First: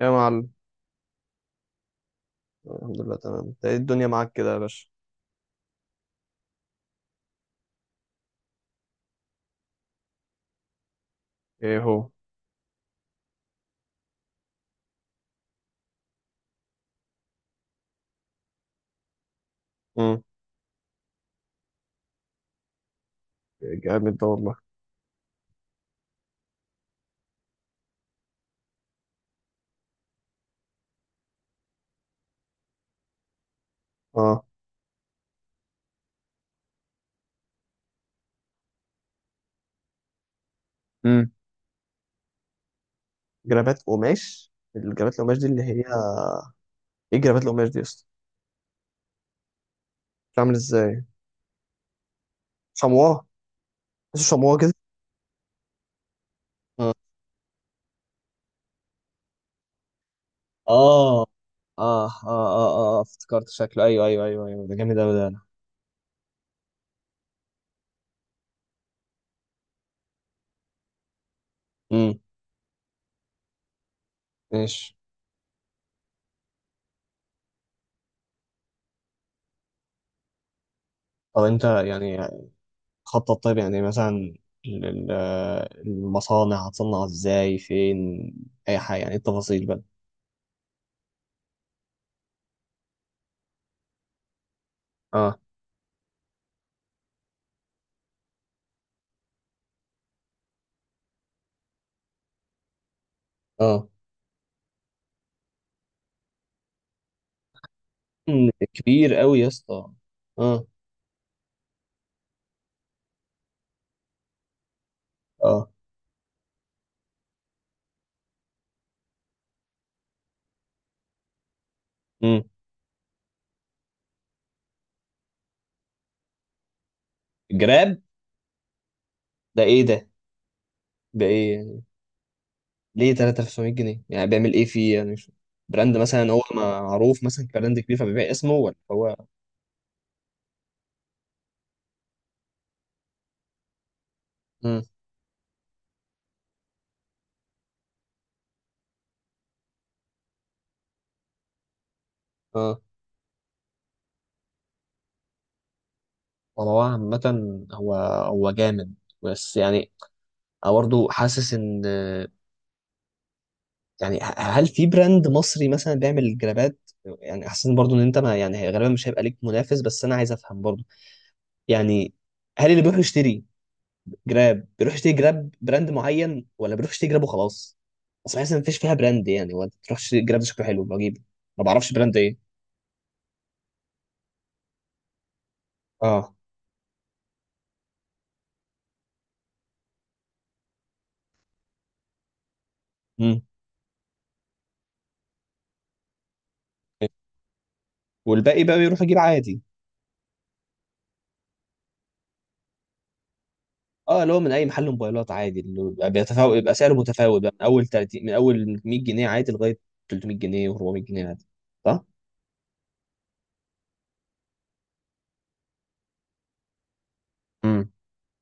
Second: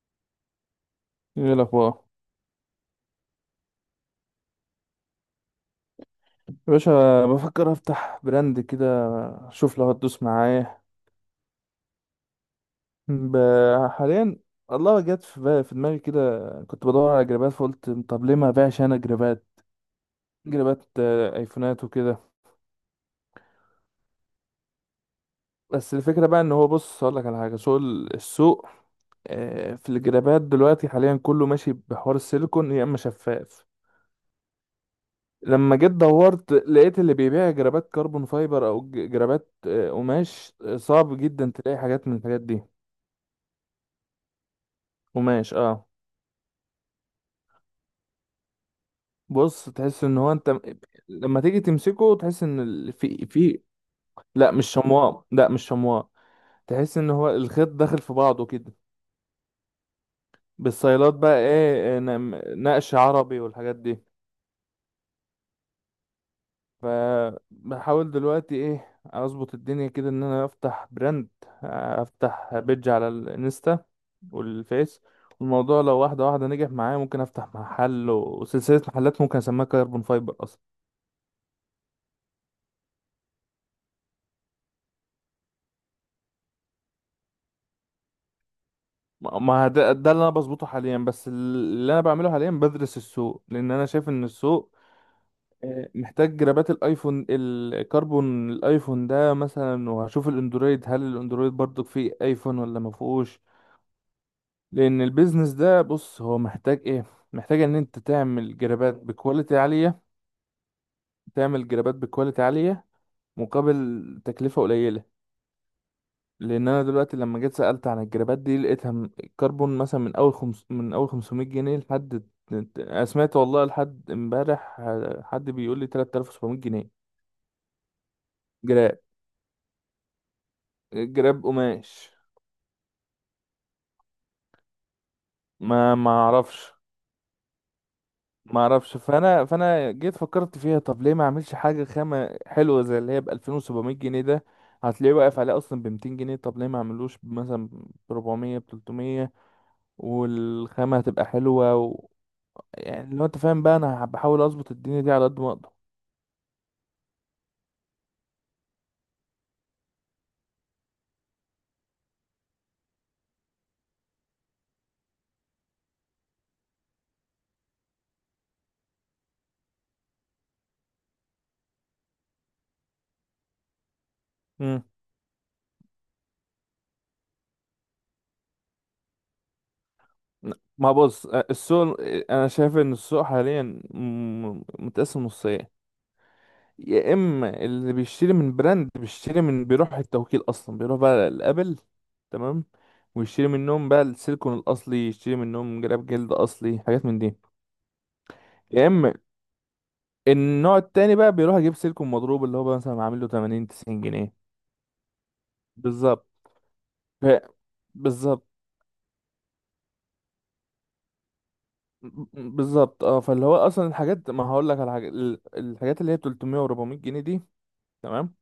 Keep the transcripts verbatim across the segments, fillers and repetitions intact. يا معلم. ايه الاخبار؟ الحمد لله، تمام. انت ايه الدنيا معاك كده يا باشا؟ يا باشا، بفكر افتح براند كده. اشوف لو هتدوس معايا. ايه هو؟ ب- حاليا. الله، جت في بالي- في دماغي كده. كنت بدور على جرابات، فقلت طب ليه ما ابيعش انا جرابات. امم. جرابات، آه، ايفونات وكده. جامد ده والله. بس الفكره بقى، ان هو، بص اقول لك على حاجه، سوق ال- السوق. آه، في الجرابات دلوقتي حاليا كله ماشي بحوار السيليكون، يا اما شفاف. اه. لما جيت دورت لقيت اللي بيبيع جرابات كربون فايبر او ج- جرابات آه، قماش، آه، صعب امم. جدا تلاقي حاجات من الحاجات دي. جرابات قماش، الجرابات القماش دي قماش، اللي هي اه. ايه جرابات القماش دي يا اسطى؟ بص، تحس ان هو بتعمل انت ازاي؟ لما تيجي تمسكه تحس ان ال- شمواه؟ في في. بس لا شمواه مش كده؟ شمواء، لا مش شمواء. اه تحس ان هو الخيط داخل في بعضه كده. بالصيلات اه بقى ايه، آه، اه اه نم- نقش اه اه، عربي افتكرت والحاجات شكله، دي. ايوه ايوه ايوه ايوه، ده جامد اوي ده، انا. فبحاول دلوقتي ايه اظبط الدنيا كده ان انا افتح براند، امم. افتح بيدج على الانستا ماشي. والفيس. والموضوع لو واحدة واحدة نجح معايا ممكن افتح محل وسلسلة محلات، ممكن اسميها كاربون فايبر. طب انت يعني خطط؟ طيب يعني مثلا ال- ال- المصانع هتصنع ازاي، فين؟ اي حاجه يعني، إيه ما التفاصيل ما بقى؟ ده, ده اللي انا بظبطه حاليا. بس اللي انا بعمله حاليا بدرس السوق، لان انا شايف ان السوق، اه آه، محتاج جرابات الايفون، الكربون الايفون ده مثلا. وهشوف الاندرويد، هل الاندرويد برضو فيه ايفون ولا ما فيهوش. اه، لان البيزنس ده، بص، هو محتاج ايه؟ محتاج ان انت مم، تعمل جرابات كبير قوي يا بكواليتي اسطى. عالية. اه تعمل جرابات بكواليتي عالية مقابل تكلفة قليلة. اه. لان انا دلوقتي لما جيت سالت عن الجرابات دي لقيتها م- الكربون مثلا، من اول خمس من اول خمسمائة جنيه لحد. امم. انا سمعت والله لحد امبارح، آه، حد بيقول لي ثلاثة آلاف وسبعمائة جنيه. جراب؟ جراب. ده ايه ده؟ ده جراب ايه يعني؟ قماش. ليه ثلاثة آلاف وسبعمائة جنيه؟ يعني بيعمل ايه فيه يعني؟ مش ما براند ما مثلا هو اعرفش. معروف، مثلا، كبراند كبير فبيبيع اسمه، ما ولا اعرفش. هو؟ فانا فانا جيت فكرت فيها، طب ليه ما اعملش حاجه خامه حلوه زي اللي هي ب ألفين وسبعمائة جنيه ده. امم. هتلاقيه واقف عليه اصلا ب ميتين جنيه، طب ليه ما اعملوش مثلا ب اربعمية، ب تلتمية والخامه هتبقى حلوه. اه. يعني لو انت فاهم بقى، انا بحاول اظبط الدنيا دي على قد ما اقدر. ولا هو عامة. هو هو جامد، بس يعني انا برضه حاسس ان، يعني ه- هل في براند مصري مثلا بيعمل جرابات؟ يعني حاسس برضه ان انت، ما يعني غالبا مش هيبقى ليك منافس، بس انا عايز افهم برضه. يعني هل اللي بيروح يشتري جراب امم. بيروح يشتري جراب براند معين، ولا بيروح يشتري جراب وخلاص؟ اصل بحس ان مفيش فيها براند يعني، ولا تروح تشتري جراب ده شكله حلو ما بجيبه. بص، ما بعرفش السوق، براند ايه. انا شايف ان السوق حاليا م- متقسم نصين. اه. يا اما اللي بيشتري من براند بيشتري من، بيروح التوكيل اصلا، بيروح بقى لابل، تمام، امم. ويشتري منهم بقى السيليكون الاصلي، يشتري منهم جراب جلد اصلي، حاجات من دي. والباقي بقى يا بيروح اما يجيب عادي. النوع التاني بقى بيروح يجيب سيليكون مضروب، اللي هو بقى مثلا عامل له تمانين 90 اه، اللي جنيه هو من اي محل موبايلات عادي، اللي بيبقى بالظبط. بيتفاوت، يبقى سعره ف- متفاوت بقى من اول تلاتين، من بالظبط. اول مية جنيه عادي لغايه تلتمية جنيه و400 جنيه عادي. صح؟ بالظبط، اه، فاللي هو اصلا الحاجات، ما هقول لك على حاجه، ال- الحاجات اللي هي تلتمية و400 جنيه دي، امم. تمام،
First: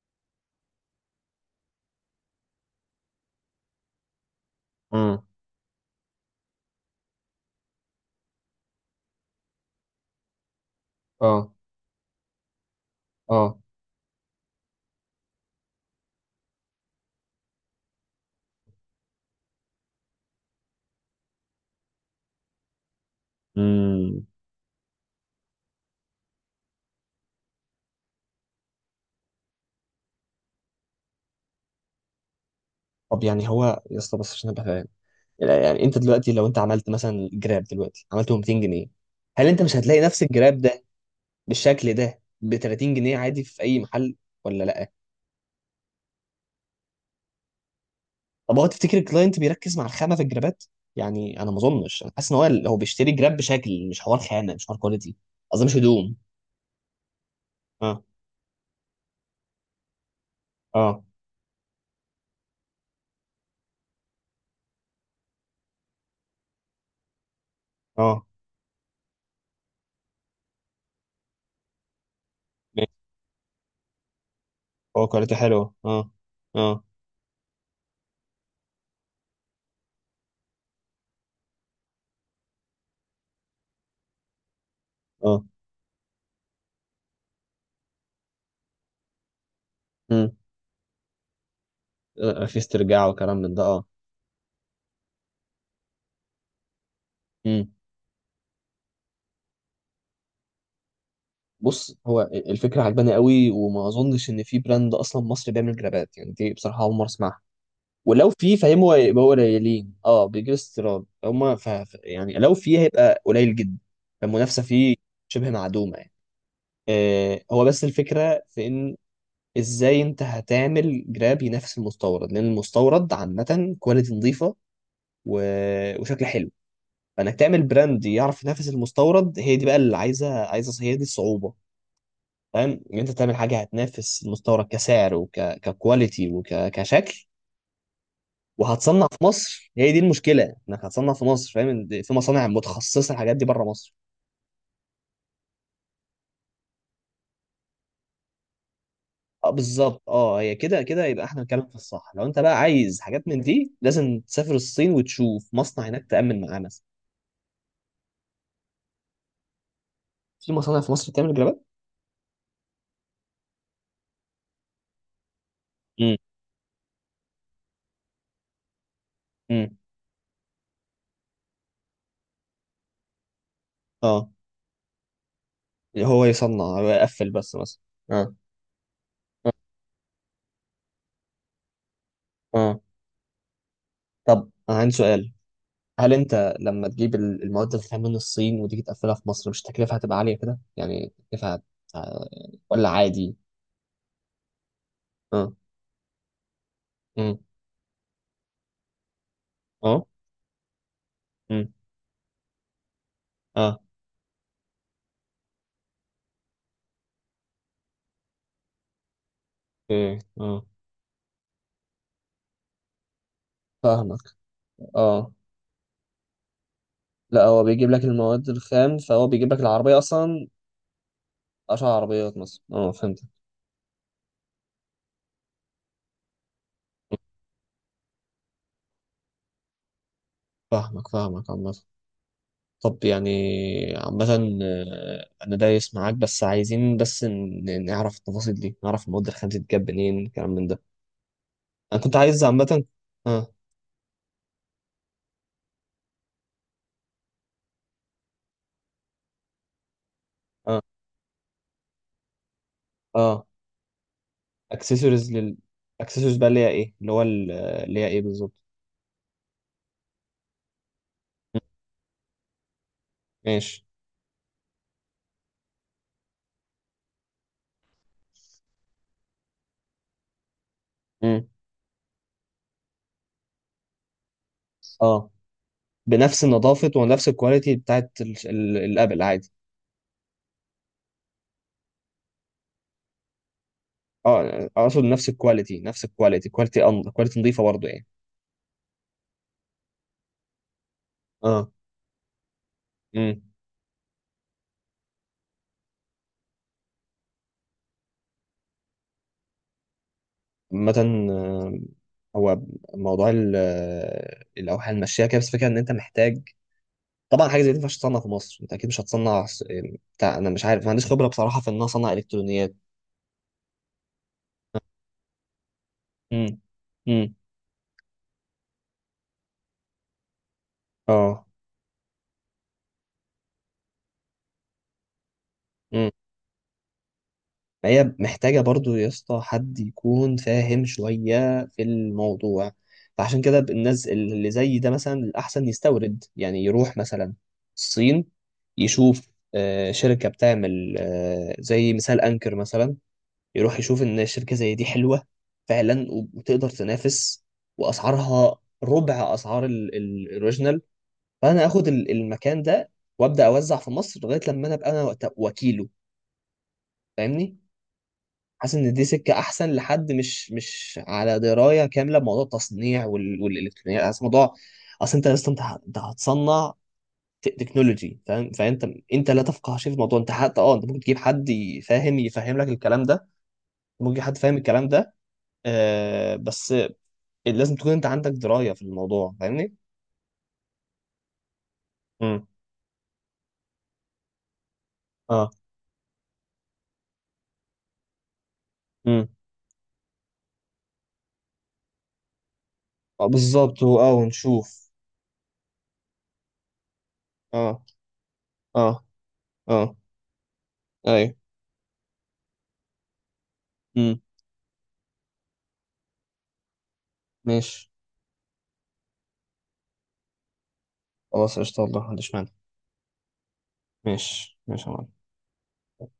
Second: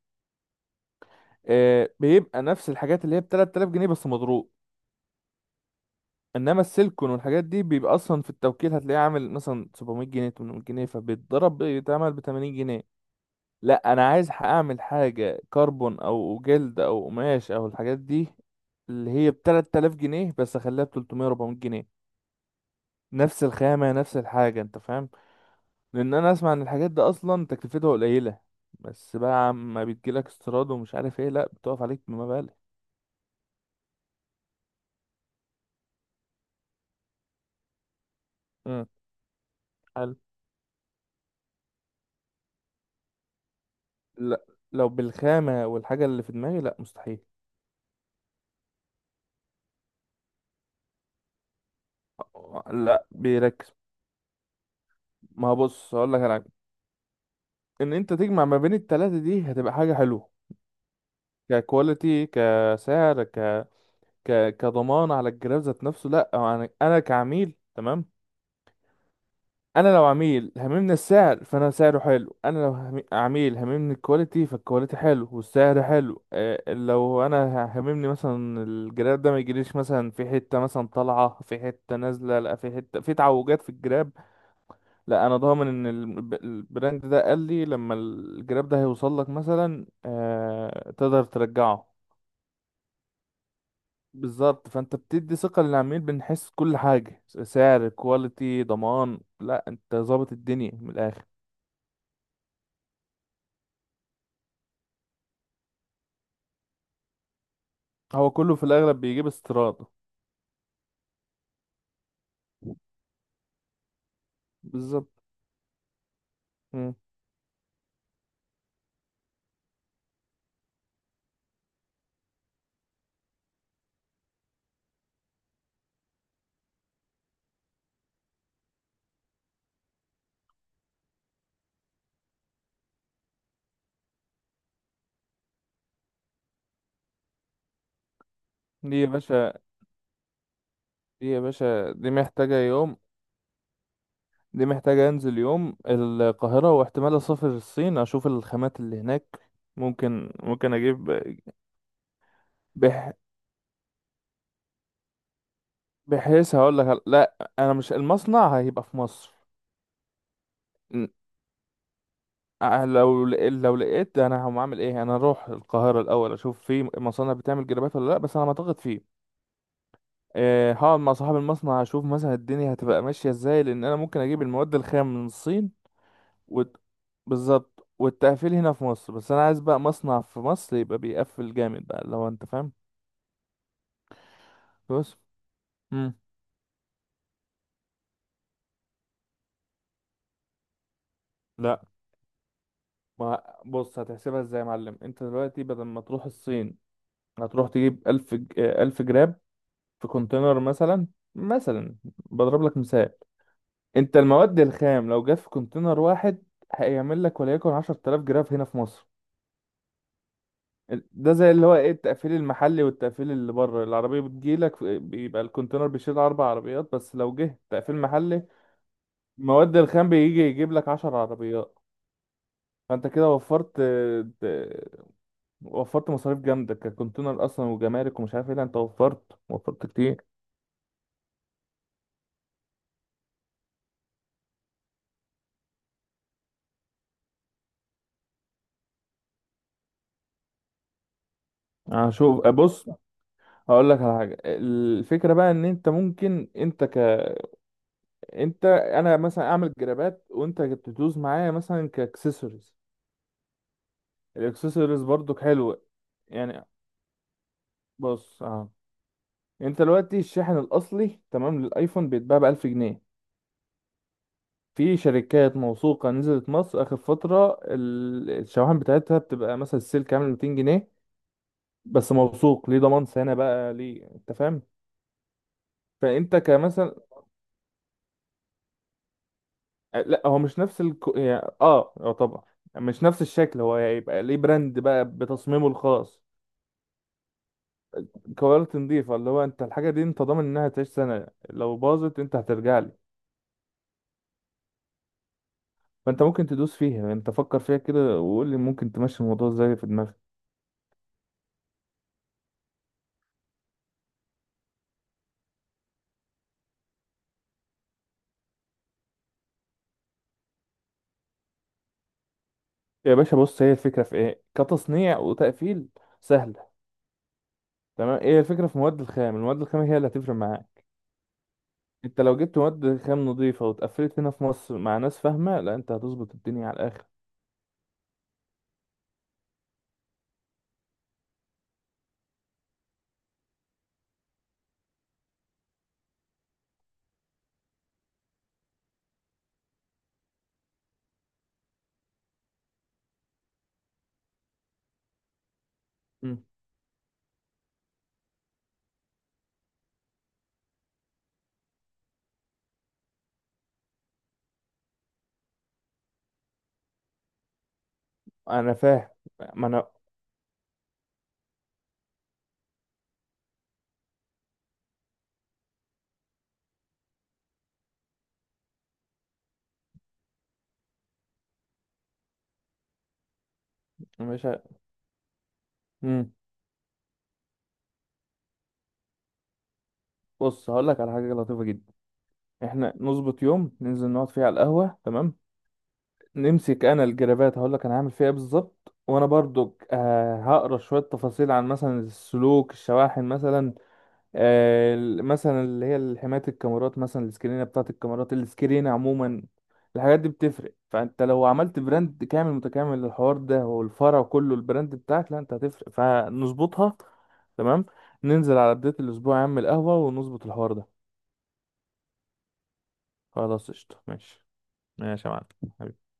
آه، بيبقى نفس الحاجات اللي هي ب ثلاثة آلاف جنيه بس مضروب. امم. انما السيلكون والحاجات دي بيبقى اصلا في التوكيل هتلاقيه عامل مثلا سبعمية جنيه ثمانمائة جنيه، اه فبيتضرب بيتعمل ب تمانين جنيه. اه. لا انا عايز اعمل حاجه كربون او جلد او قماش او الحاجات دي اللي هي ب تلات تلاف جنيه بس اخليها ب ثلاثمائة أربعمائة جنيه. نفس الخامه، نفس امم. الحاجه، انت فاهم. لان انا اسمع ان الحاجات دي اصلا تكلفتها قليله، بس بقى عم بتجيلك استيراد ومش عارف ايه، لا بتقف عليك بمبالغ. طب يعني هو يا اسطى، بس عشان ابقى فاهم، لا، يعني انت دلوقتي لو انت عملت مثلا جراب دلوقتي عملته 200 امم. جنيه هل انت مش هتلاقي حلو. نفس الجراب ده بالشكل ده ب تلاتين جنيه عادي في اي محل، لا ولا لو لا؟ بالخامه والحاجه اللي في دماغي، لا مستحيل. طب هو تفتكر الكلاينت بيركز مع الخامه في الجرابات؟ يعني انا ما اظنش، انا حاسس ان هو هو لا بيشتري جراب بيركز. بشكل، مش حوار خامه، مش حوار كواليتي. ما هو قصدي مش بص، هقول هدوم. لك على حاجه، ان اه انت تجمع ما بين التلاته دي هتبقى حاجه حلوه. اه ككواليتي، كسعر، ك... ك كضمان على الجهاز ذات نفسه. لا، أو انا انا كعميل، تمام. اه. انا لو عميل هممني السعر، فانا سعره حلو. انا لو ماشي. هم- عميل هممني الكواليتي، فالكواليتي هو حلو كواليتي حلوه والسعر اه. حلو. آه، اه لو انا هممني مثلا الجراب ده ما يجيليش مثلا في حتة مثلا طالعة، في حتة نازلة، لا في حتة، في تعوجات في الجراب. لا انا اه. ضامن ان الب- البراند ده قال لي لما الجراب ده هيوصل لك مثلا، امم. آه، تقدر ترجعه. في استرجاع وكلام من ده. بالظبط، فانت بتدي ثقة للعميل، بنحس كل حاجة، اه، سعر كواليتي ضمان، لا انت ظابط الدنيا من الاخر. بص، هو الفكره عجباني قوي، وما اظنش ان في براند اصلا مصري بيعمل جرابات، يعني دي بصراحه اول مره اسمعها. ولو هو كله في، في فاهم، هو الأغلب يبقى بيجيب هو استيراد. قليلين، اه، بيجيب استيراد هما، ف... ف- يعني لو في هيبقى قليل جدا. فالمنافسه فيه بالظبط. شبه معدومه يعني. مم. آه، هو بس الفكره في ان، ازاي انت هتعمل جراب ينافس المستورد؟ لان المستورد عامه كواليتي نظيفه و... وشكل حلو. فانك تعمل براند يعرف ينافس المستورد، هي دي بقى اللي عايزه عايزه، هي دي الصعوبه. فاهم، ان انت تعمل حاجه هتنافس المستورد كسعر وككواليتي وكشكل، دي يا وهتصنع في باشا. مصر، هي دي المشكله. انك هتصنع في دي يا مصر، فاهم باشا، إن دي في مصانع محتاجة يوم. متخصصه الحاجات دي بره مصر. دي محتاجة أنزل يوم القاهرة، واحتمال أسافر الصين أشوف الخامات اللي هناك. اه بالظبط. ممكن اه، هي ممكن كده كده أجيب. يبقى احنا بنتكلم في الصح. لو انت بقى عايز بح... حاجات من دي لازم تسافر الصين وتشوف مصنع هناك، تامن بحيث معاه هقول مثلا. لك، لا، أنا مش، المصنع هيبقى في مصر. في مصانع في ن- مصر بتعمل جرابات؟ أه، لو لق- لو لقيت، أنا هقوم أعمل إيه؟ أنا أروح القاهرة امم. الأول أشوف في مصانع بتعمل جرابات ولا لأ، بس أنا ما أعتقد فيه. امم. آه، هقعد مع صاحب المصنع اشوف مثلا الدنيا هتبقى ماشيه ازاي، لان انا ممكن اه، اجيب المواد الخام من الصين. هو يصنع، وت... هو يقفل بس مثلا. بالظبط، اه والتقفيل هنا في مصر، بس انا اه. عايز بقى مصنع في مصر يبقى بيقفل جامد بقى، لو انت فاهم. آه. طب انا عندي بص. سؤال، هل امم. انت لما تجيب ال- المواد الخام من الصين، وتيجي تقفلها في مصر، مش التكلفه هتبقى عاليه كده؟ يعني التكلفه هت- لا، ولا عادي؟ ما بص، هتحسبها ازاي يا معلم؟ انت اه. دلوقتي بدل ما تروح الصين امم. هتروح تجيب الف ج- آه، الف جرام اه. في كونتينر مثلا. امم. مثلا، بضرب لك مثال. اه. انت المواد الخام لو جت في كونتينر واحد هيعمل لك وليكن عشر تلاف جرام هنا في مصر. ايه اه. ده زي اللي هو ايه، التقفيل المحلي والتقفيل اللي بره، فاهمك. العربية بتجيلك في- اه، بيبقى الكونتينر بيشيل اربع عربيات بس، لو لا جه هو بيجيب تقفيل لك محلي. المواد الخام، فهو بيجيب لك مواد العربيه الخام بيجي اصلا. يجيب لك عشر عربيات. اشهر عربيات مصر، اه، فانت فهمت. كده وفرت، ت- وفرت مصاريف جامدة ككونتينر اصلا، وجمارك ومش عارف ايه، لا انت وفرت وفرت كتير. فاهمك، فاهمك. عامة، طب يعني، عامة، آه، أنا دايس معاك، بس عايزين بس ن- ن- نعرف التفاصيل دي، نعرف المواد الخام دي بتتجاب منين، الكلام من ده. أنا كنت عايز هشوف. عامة. بص، آه. هقول لك على حاجة، الفكرة بقى ان انت ممكن انت. ك انت انا مثلا اعمل جرابات وانت آه. تدوس معايا مثلا كاكسسوارز. آه. الاكسسوارز اكسسوارز برضو لل، حلوة. اكسسوارز بقى اللي يعني هي ايه، اللي هو ال- اللي هي ايه بص، بالظبط؟ اه، انت دلوقتي الشاحن الاصلي مم. تمام للايفون بيتباع ب الف جنيه. ماشي. في شركات موثوقه نزلت مصر اخر فتره ال- الشواحن بتاعتها بتبقى مثلا السيل كامل ميتين جنيه. مم. بس موثوق، ليه ضمان سنه، بقى ليه انت فاهم. اه، فانت بنفس النظافة كمثلا، ونفس الكواليتي بتاعت ال- ال- الابل عادي؟ آه، لا هو مش نفس الكو... يعني، اه اه، طبعا مش نفس الشكل، هو هيبقى ليه اه، براند اقصد بقى نفس بتصميمه الكواليتي، نفس الخاص. الكواليتي، كواليتي أن... كواليتي نظيفة برضه يعني. كواليتي نضيفه، اللي هو انت الحاجه دي انت ضامن انها تعيش سنه، اه. لو باظت انت هترجع. مم. فانت ممكن تدوس فيها يعني، انت فكر فيها كده وقول لي ممكن تمشي الموضوع ازاي في دماغك. عامة، آه، هو موضوع ال- آه، الأوحال المشية كده، بس الفكرة إن أنت محتاج، طبعا حاجة زي دي ما ينفعش تصنع في مصر. أنت أكيد مش هتصنع س- بتاع، أنا مش عارف، ما عنديش خبرة بصراحة في إن أنا أصنع إلكترونيات. يا باشا، بص، هي الفكره في ايه؟ كتصنيع وتقفيل، امم. سهله. امم. تمام، ايه الفكره في مواد الخام؟ المواد الخام هي اللي هتفرق معاك. اه. انت لو جبت مواد خام نظيفه واتقفلت هنا في مصر مع ناس فاهمه، لا انت هتظبط الدنيا على الاخر. فهي محتاجة برضو يا اسطى حد يكون فاهم شوية في الموضوع. فعشان كده الناس اللي زي ده مثلا الأحسن يستورد، يعني يروح مثلا الصين، يشوف آه، شركة بتعمل آه، زي مثال أنكر مثلا، يروح يشوف إن الشركة زي دي حلوة فعلا، مم. وتقدر تنافس، وأسعارها ربع أسعار ال- ال- الأوريجينال. فأنا آخد ال- المكان ده، وأبدأ أوزع في مصر لغاية لما أنا أبقى أنا وقت- وكيله. فاهمني؟ انا حاسس ان دي فاهم. سكه ما احسن، انا. لحد مش مش على درايه كامله بموضوع التصنيع وال... والالكترونيات، حاسس موضوع. اصل انت لسه انت ه- انت هتصنع ت- تكنولوجي، فاهم؟ فانت، انت لا تفقه شيء في الموضوع، انت حتى اه انت ممكن تجيب حد يفهم، يفهم لك الكلام ده، ممكن تجيب حد مش فاهم ه- الكلام ده. مم. آه بس لازم تكون انت عندك درايه في الموضوع، فاهمني؟ بص، هقول لك على حاجه لطيفه جدا. امم. احنا نظبط يوم ننزل نقعد فيه على القهوه، تمام، اه. نمسك انا الجرابات هقول لك انا هعمل فيها ايه بالظبط. وانا امم. برضو آه، هقرا شويه تفاصيل عن مثلا السلوك، الشواحن آه مثلا. بالظبط، و- اه، ونشوف. آه، ال- مثلا اللي هي حمايه الكاميرات، مثلا السكرينه اه بتاعه الكاميرات، السكرينه اه عموما. اه. الحاجات دي بتفرق، فانت ايوه. لو عملت براند كامل متكامل للحوار ده امم. والفرع كله البراند بتاعك، لا انت هتفرق، فنظبطها. تمام. ماشي. ننزل على بدايه الاسبوع يا عم القهوه ونظبط الحوار ده. خلاص قشطه، والله ما عنديش مانع. خلاص قشطه، ماشي. ماشي ماشي يا معلم. ماشي يا معلم، حبيبي.